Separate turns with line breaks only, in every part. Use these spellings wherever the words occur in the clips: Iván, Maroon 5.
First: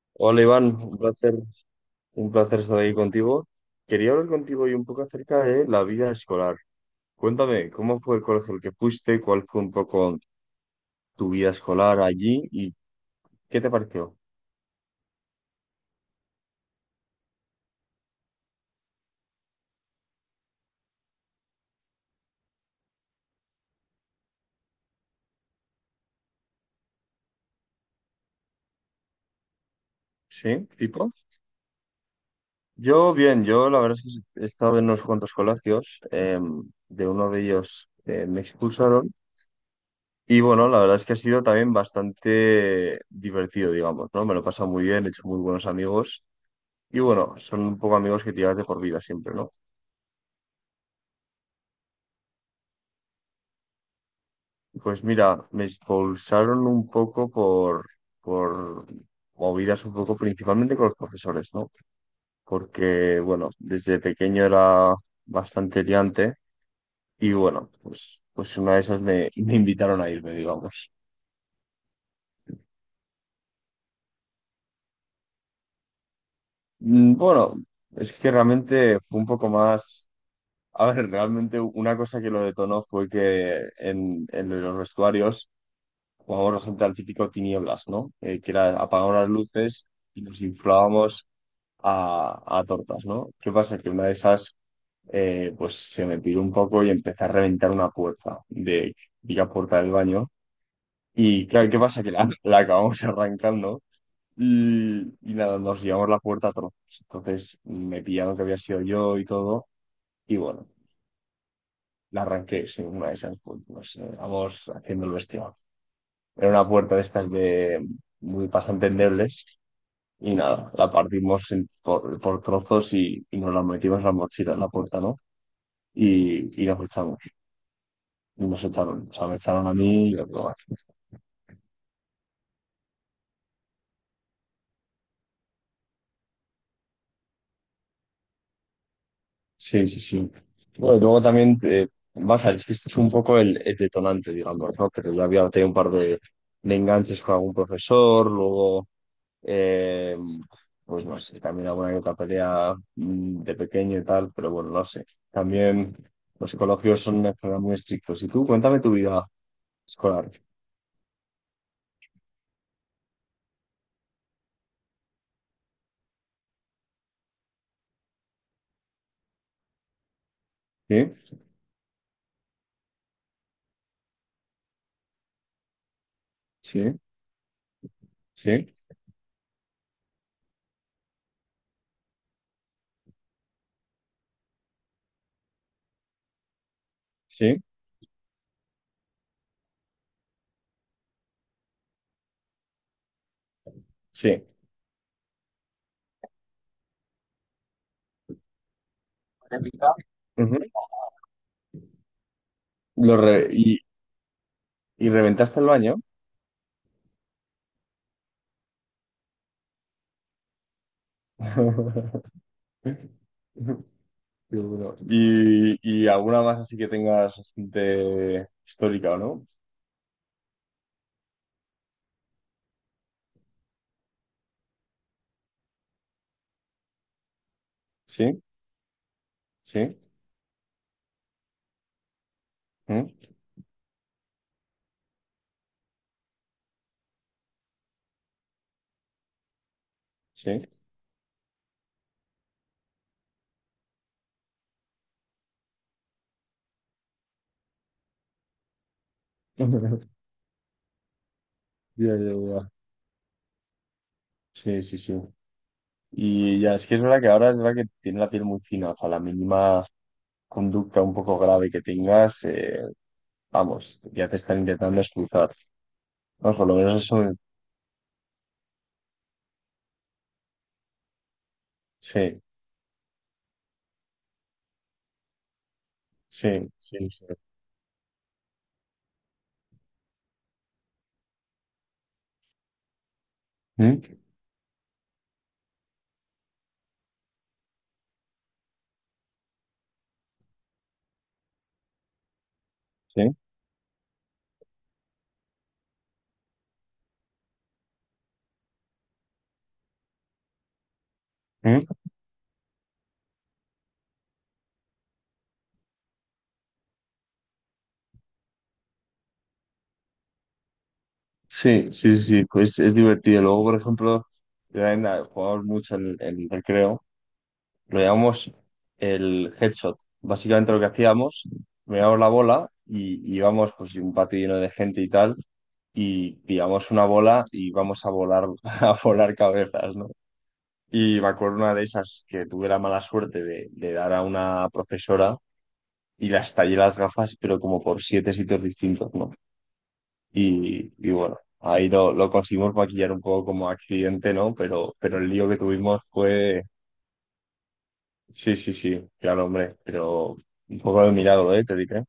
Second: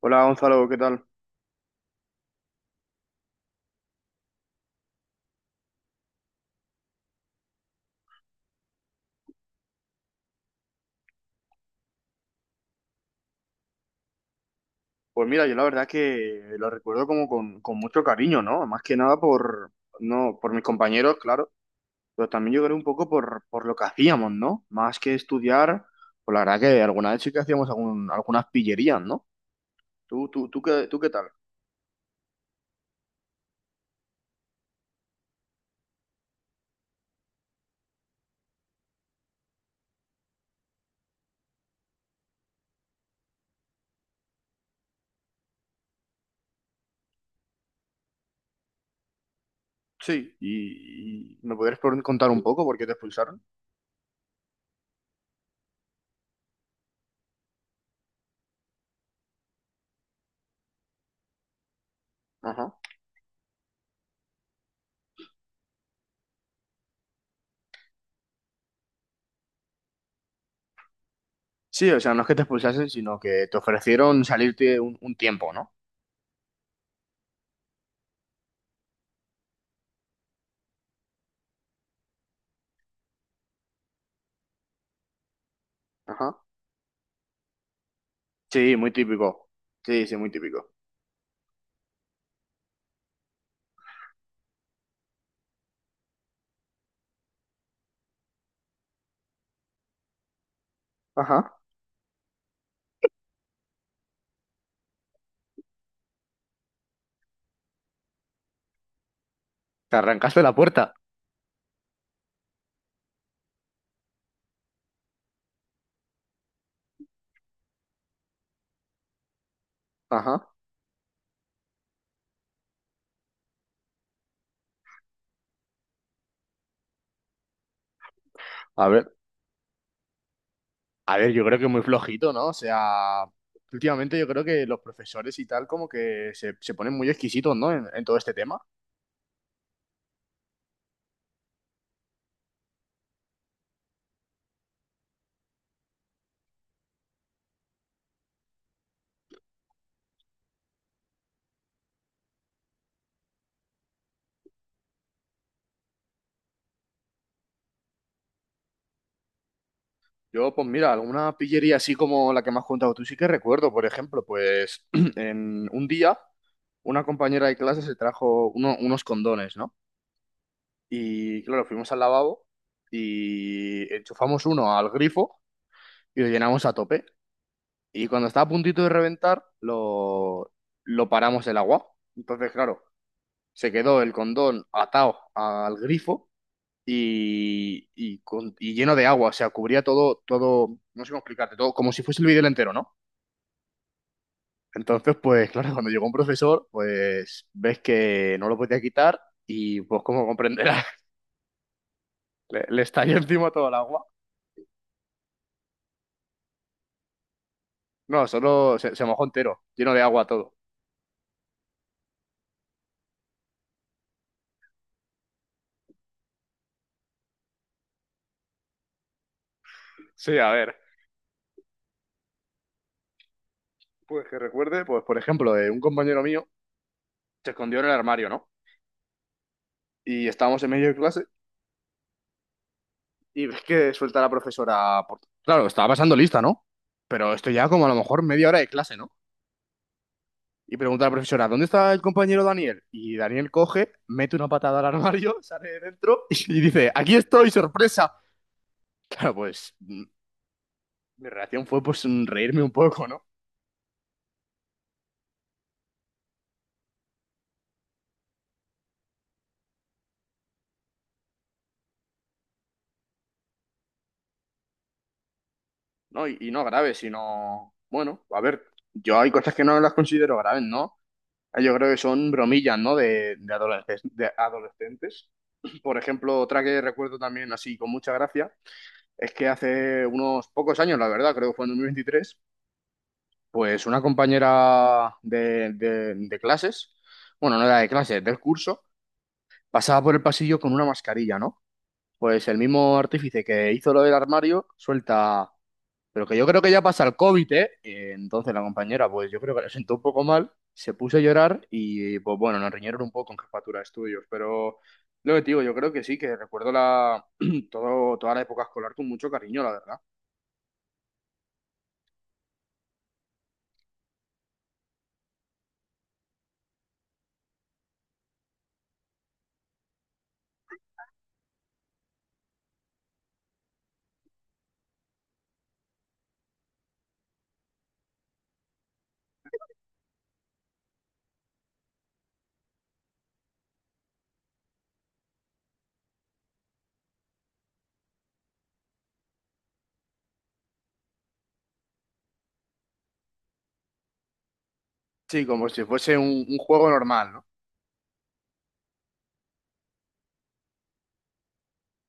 Hola
Hola Iván,
Gonzalo, ¿qué tal?
un placer estar aquí contigo. Quería hablar contigo hoy un poco acerca de la vida escolar. Cuéntame, ¿cómo fue el colegio al que fuiste? ¿Cuál fue un poco tu vida escolar allí? ¿Y qué te pareció?
Pues mira, yo la verdad que lo recuerdo como con mucho cariño, ¿no? Más que nada por, no, por mis compañeros, claro, pero también yo creo un poco por lo que hacíamos, ¿no? Más que estudiar, pues la verdad que alguna vez sí que hacíamos algunas pillerías, ¿no? ¿Tú, tú, tú,
¿Sí?
qué, tú qué
¿Tipo?
tal?
Yo bien, yo la verdad es que he estado en unos cuantos colegios. De uno de ellos me expulsaron. Y bueno, la verdad es que ha sido también bastante divertido, digamos, ¿no? Me lo he pasado muy bien, he hecho muy buenos amigos. Y bueno, son un poco amigos que te llevas de por vida siempre, ¿no?
Sí. ¿Y me podrías contar un poco por qué te expulsaron?
Pues mira, me expulsaron un poco por, movidas un poco principalmente con los profesores, ¿no?
Ajá.
Porque, bueno, desde pequeño era bastante liante y bueno, pues una de esas me, me invitaron a irme, digamos.
Sí, o sea, no es que te expulsasen, sino que te ofrecieron salirte un tiempo, ¿no?
Mm. Bueno, es que realmente fue un poco más. A ver, realmente una cosa que lo detonó fue que en, los vestuarios
Ajá.
jugábamos bastante al típico tinieblas, ¿no? Que
Sí,
era
muy
apagar las
típico.
luces
Sí, sí,
y
muy
nos
típico.
inflábamos a tortas, ¿no? ¿Qué pasa? Que una de esas, pues se me piró un poco y empecé a reventar una puerta de la puerta del baño. Y
Ajá.
claro, ¿qué pasa? Que la, la acabamos arrancando y nada, nos llevamos la puerta a trozos. Entonces me pillaron que había sido yo y todo.
Te
Y
arrancaste la
bueno,
puerta.
la arranqué, sí, una de esas, pues, no sé, vamos haciendo el vestido. Era una puerta de estas de muy bastante endebles. Y
Ajá.
nada, la partimos por trozos y nos la metimos en la mochila, en la puerta, ¿no? y los echaron, y nos
A
echaron,
ver,
o sea, me echaron a mí y a otro.
a ver, yo creo que muy flojito, ¿no? O sea, últimamente yo creo que los profesores y tal como que se ponen muy exquisitos, ¿no? En todo este tema.
Sí, sí, sí. Bueno, luego también, baja, es que este es un poco el, detonante, digamos, ¿no? Pero yo había tenido un par de enganches con algún profesor, luego, eh, pues no sé, también alguna que otra pelea de pequeño y tal, pero bueno, no sé. También los psicólogos son una carrera muy estrictos. Y tú, cuéntame tu vida escolar.
Yo, pues mira, alguna pillería así como la que me has contado tú sí que recuerdo. Por ejemplo, pues en un día una compañera de clase se trajo unos condones, ¿no?
¿Sí?
Y claro, fuimos al lavabo y enchufamos uno al grifo y lo llenamos a
¿Sí?
tope. Y cuando estaba a
¿Sí?
puntito de reventar, lo paramos el agua. Entonces, claro, se quedó el condón atado al grifo
¿Sí?
y, y lleno de agua. O sea, cubría todo, todo, no sé cómo explicarte, todo como si fuese el vídeo entero, ¿no?
¿Sí?
Entonces, pues claro, cuando llegó un profesor, pues ves que no lo podía quitar y
Repita.
pues como
Ujú.
comprenderás, le estalló
Lo re-
encima todo el
y,
agua.
Y reventaste el baño.
No, solo se mojó entero, lleno de agua todo.
Qué bueno. Y alguna más así que tengas de histórica, ¿o no?
Sí, a ver. Pues que recuerde, pues por ejemplo, de un compañero mío se escondió en el armario,
Sí,
¿no?
sí,
Y estábamos en medio de clase
¿mm?
y ves que suelta la profesora claro, estaba pasando lista, ¿no? Pero esto ya como a lo mejor media hora de clase, ¿no?
Sí.
Y pregunta a la profesora, ¿dónde está el compañero Daniel? Y Daniel coge, mete una patada al armario, sale de dentro y dice, aquí estoy, sorpresa. Claro, pues mi reacción fue pues
Ya, ya,
reírme un
ya.
poco, ¿no?
Sí, sí, sí. Y ya, es que es verdad que ahora es verdad que tiene la piel muy fina. O sea, la mínima conducta un poco grave que tengas, vamos, ya te están intentando expulsar.
No, y
Vamos,
no
por lo
grave,
menos eso.
sino, bueno, a ver, yo hay cosas que no las considero graves, ¿no? Yo creo que son
Sí,
bromillas, ¿no? De adolescentes, de adolescentes. Por ejemplo, otra
sí,
que
sí,
recuerdo
sí.
también así con mucha gracia es que hace unos pocos años, la verdad, creo que fue en 2023. Pues una
¿Mm?
compañera de clases, bueno, no era de clases, del curso, pasaba por el pasillo con una mascarilla, ¿no? Pues el mismo
¿Sí?
artífice que hizo lo del armario suelta, pero que yo creo que ya pasa el COVID, ¿eh? Entonces la compañera, pues yo creo que la sentó un poco mal, se puso a llorar
¿Mm?
y, pues bueno, nos riñeron un poco en jefatura de estudios. Pero lo que te digo, yo creo que sí, que recuerdo la, todo, toda la época escolar con mucho cariño, la verdad.
Sí, sí, sí, sí, pues es divertido. Luego, por ejemplo, también jugamos mucho en, el recreo, lo llamamos el headshot. Básicamente lo que hacíamos, mirábamos la bola y íbamos pues un patio lleno de gente y tal, y pillamos una bola y vamos a volar, a volar cabezas, ¿no? Y me acuerdo una de esas que tuve la mala suerte de, dar a una profesora y las tallé las gafas, pero como por siete sitios distintos, ¿no? Y bueno, ahí lo, conseguimos maquillar un poco como accidente, ¿no? pero el
Sí,
lío que
como si
tuvimos
fuese un
fue,
juego normal, ¿no?
sí, sí, sí, claro, hombre, pero un poco de milagro, ¿eh? Te diré.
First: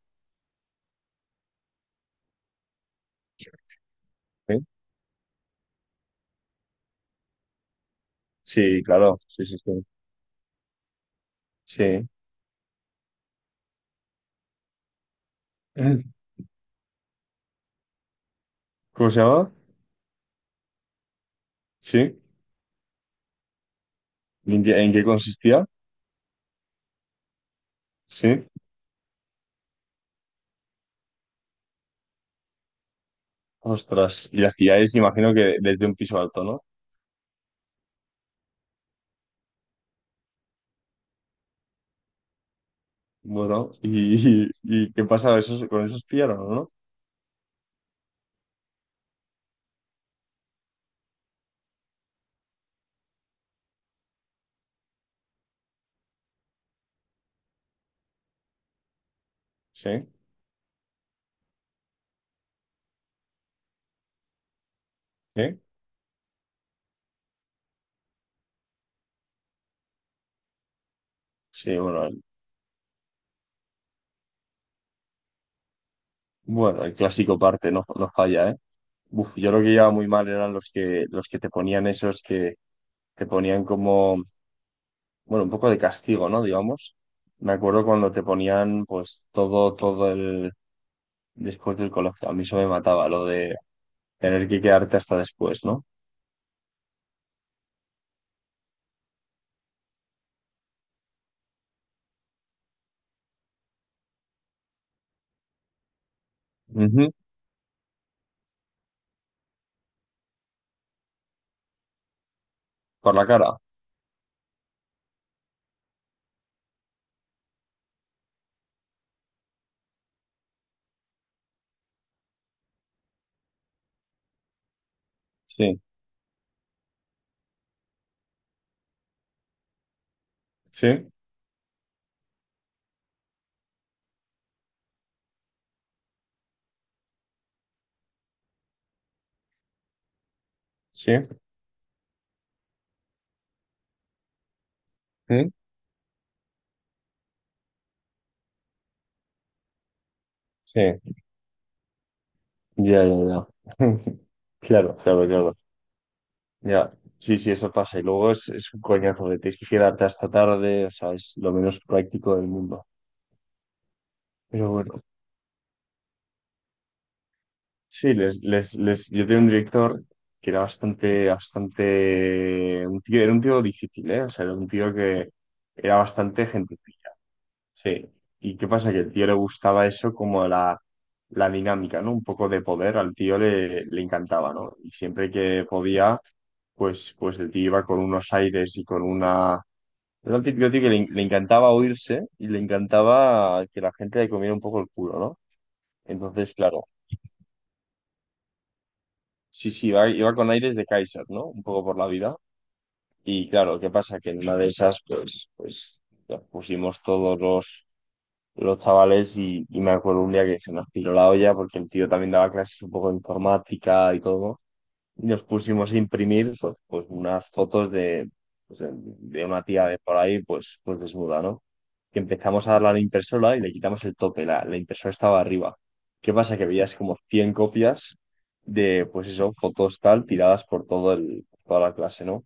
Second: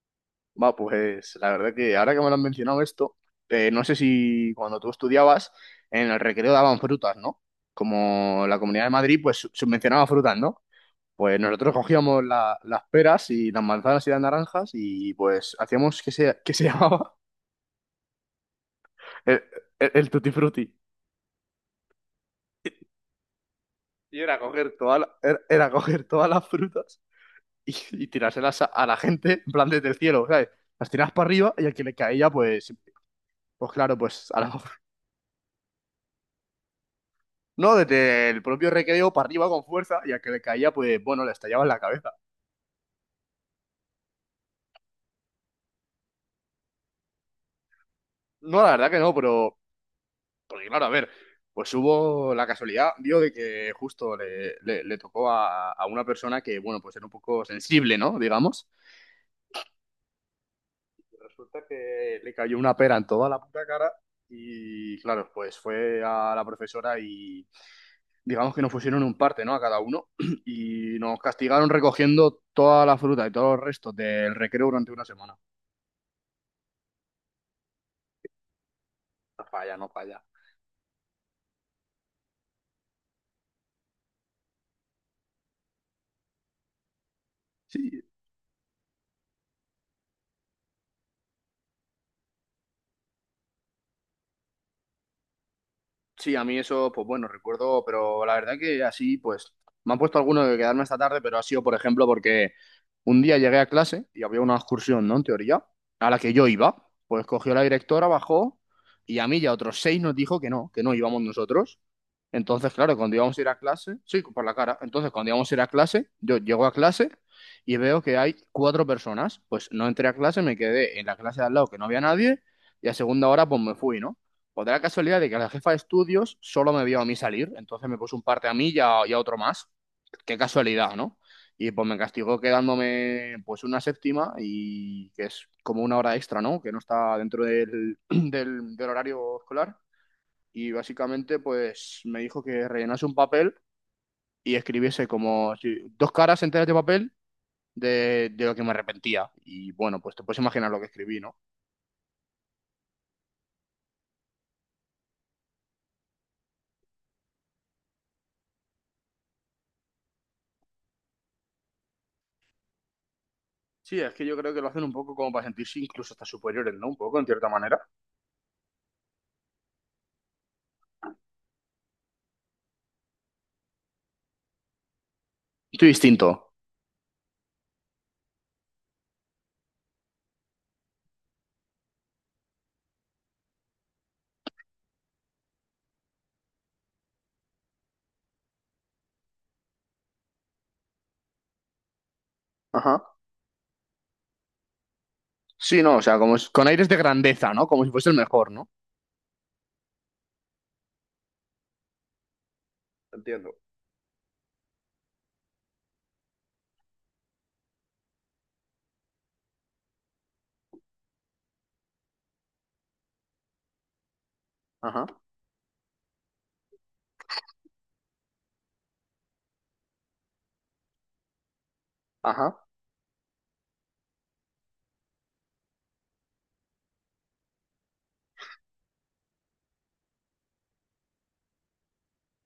Va, pues la verdad que ahora que me lo han mencionado esto, no sé si
Sí.
cuando tú estudiabas en el recreo daban frutas, ¿no? Como la
Sí,
Comunidad de Madrid,
claro, sí,
pues
sí, sí.
subvencionaba frutas, ¿no? Pues nosotros
Sí.
cogíamos las peras y las manzanas y las naranjas y pues hacíamos que se llamaba
¿Cómo se
el,
llama?
el tutti frutti.
Sí.
Y era coger,
En qué
era,
consistía?
era coger todas las frutas y
Sí.
tirárselas a la gente en plan desde el cielo, ¿sabes? Las tirabas para arriba y al que le caía, pues, pues claro,
Ostras,
pues
y las pilláis, imagino que desde un piso alto, ¿no?
no, desde el propio recreo para arriba con fuerza y al que le caía, pues bueno, le estallaba en la cabeza.
Bueno, y qué pasa? ¿Esos, con esos pillaron, no?
No, la verdad que no. Pero porque claro, a ver, pues hubo la casualidad, dio de que justo le tocó a una persona que, bueno, pues era un poco sensible, ¿no? Digamos.
Sí,
Resulta que le cayó una pera en toda la puta cara y, claro, pues
sí.
fue a la profesora y digamos que nos pusieron un parte, ¿no? A cada uno. Y nos castigaron
Sí,
recogiendo toda la fruta y todos los restos del recreo durante una semana.
bueno, el clásico parte no, no falla, ¿eh? Uf,
No
yo lo que
falla, no
llevaba muy
falla.
mal eran los que te ponían esos que te ponían como, bueno, un poco de castigo, ¿no? Digamos. Me acuerdo
Sí,
cuando te ponían, pues, todo, todo el, después del colegio. A mí eso me mataba, lo de tener que quedarte hasta después, ¿no?
sí, a mí eso, pues bueno, recuerdo, pero la verdad que así, pues, me han puesto alguno de quedarme esta tarde, pero ha sido, por ejemplo, porque un día llegué a clase y había una excursión, ¿no? En teoría, a la que yo iba,
Ujú.
pues cogió la directora, bajó y a mí y a otros seis nos dijo que no íbamos nosotros. Entonces, claro, cuando
Por la
íbamos a ir
cara.
a clase, sí, por la cara, entonces cuando íbamos a ir a clase, yo llego a clase y veo que hay cuatro personas, pues no entré a clase, me quedé en la clase de al lado que no había nadie y a segunda hora, pues me fui, ¿no? Pues de la casualidad de que la jefa de
Sí,
estudios solo me vio a mí salir, entonces me puso un parte a mí y y a otro más. Qué casualidad,
sí,
¿no? Y pues me castigó quedándome pues una séptima y que es como una hora extra, ¿no? Que no está dentro del horario escolar. Y
sí,
básicamente pues me dijo que rellenase un papel y escribiese
sí,
como si- dos caras enteras de papel de lo que me arrepentía. Y bueno, pues te puedes imaginar lo que
sí.
escribí, ¿no?
Ya, ya, ya. Claro, claro, claro. Ya. Sí, sí, eso pasa. Y luego es un coñazo de tienes que quedarte hasta tarde, o sea, es lo menos práctico del mundo.
Sí, es que yo creo que lo
Pero
hacen un
bueno.
poco como para sentirse incluso hasta superiores, ¿no? Un poco, en cierta manera.
Sí, yo tenía un director que era bastante, bastante, un tío, era un tío difícil, ¿eh? O sea, era un tío que
Estoy
era bastante
distinto.
gente. Sí. ¿Y qué pasa? Que el tío le gustaba eso como la, dinámica, ¿no? Un poco de poder, al tío le, encantaba, ¿no? Y siempre que podía, pues el tío iba con unos aires y con una. Era un típico tío que le encantaba oírse y le
Ajá,
encantaba que la gente le comiera un poco el culo, ¿no?
sí, no, o sea, como
Entonces,
con
claro.
aires de grandeza, ¿no? Como si fuese el mejor, ¿no?
Sí, sí, iba con aires de Kaiser, ¿no? Un poco por la vida. Y
Entiendo.
claro, ¿qué pasa? Que en una de esas, pues, nos pusimos todos los chavales y me acuerdo un día que se nos piró la olla porque el tío también daba clases un poco de informática y todo
Ajá,
y nos pusimos a imprimir pues, pues, unas fotos de, pues, de una tía de por ahí, pues desnuda, ¿no? Que
ajá.
empezamos a darle a la impresora y le quitamos el tope, la impresora estaba arriba. ¿Qué pasa? Que veías como 100 copias de, pues eso, fotos tal, tiradas por todo el, toda la clase, ¿no?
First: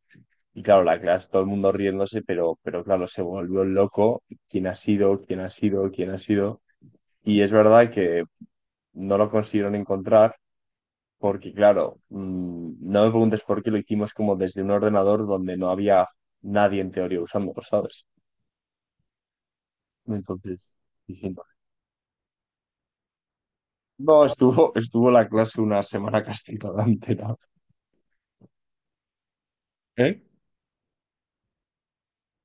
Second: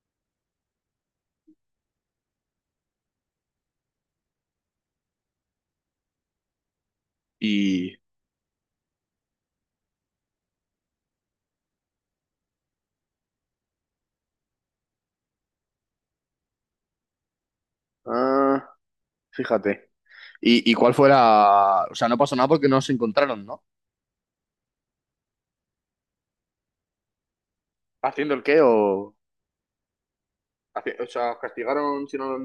Y claro, la clase, todo el mundo riéndose, pero claro, se volvió loco. ¿Quién ha sido? ¿Quién ha sido? ¿Quién ha sido? Y es verdad
Y,
que no lo consiguieron encontrar porque claro, no me preguntes por qué lo hicimos como desde un ordenador donde no había nadie en teoría usándolo, ¿sabes?
ah, fíjate.
Entonces,
Y y cuál fue
diciendo,
la... O sea, no pasó nada porque no se encontraron, ¿no?
no, estuvo la clase una semana castigada entera.
¿Haciendo el qué o...?
¿Eh?
O sea, ¿os castigaron si no...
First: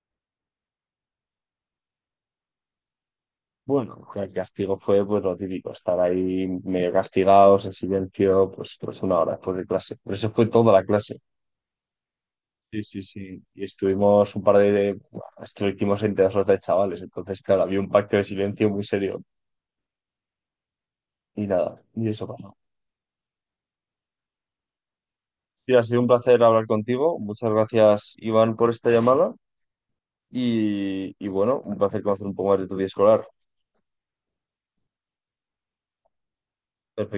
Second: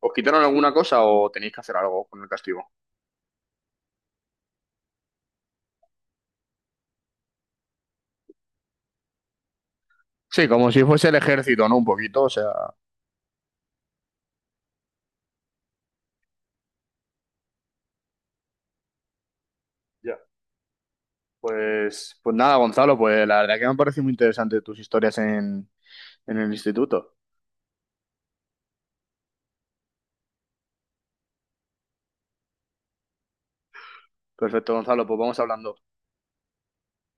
¿os quitaron alguna cosa o tenéis que hacer algo con el castigo?
Bueno, el castigo fue pues lo típico, estar ahí medio castigados, en silencio, pues, una hora después de clase. Pero eso fue
Sí, como
toda
si
la
fuese el
clase.
ejército, ¿no? Un poquito, o sea...
Sí, sí, sí. Y estuvimos un par de. Bueno, esto lo hicimos entre dos horas de chavales. Entonces, claro, había un pacto de silencio muy serio.
Ya.
Y nada, y
Pues,
eso
pues nada,
pasó.
Gonzalo, pues la verdad que me han parecido muy interesantes tus historias
Sí, ha sido un
en
placer
el
hablar
instituto.
contigo. Muchas gracias, Iván, por esta llamada. Y bueno, un placer conocer un poco más de tu vida escolar.
Perfecto, Gonzalo, pues vamos hablando.
Perfecto.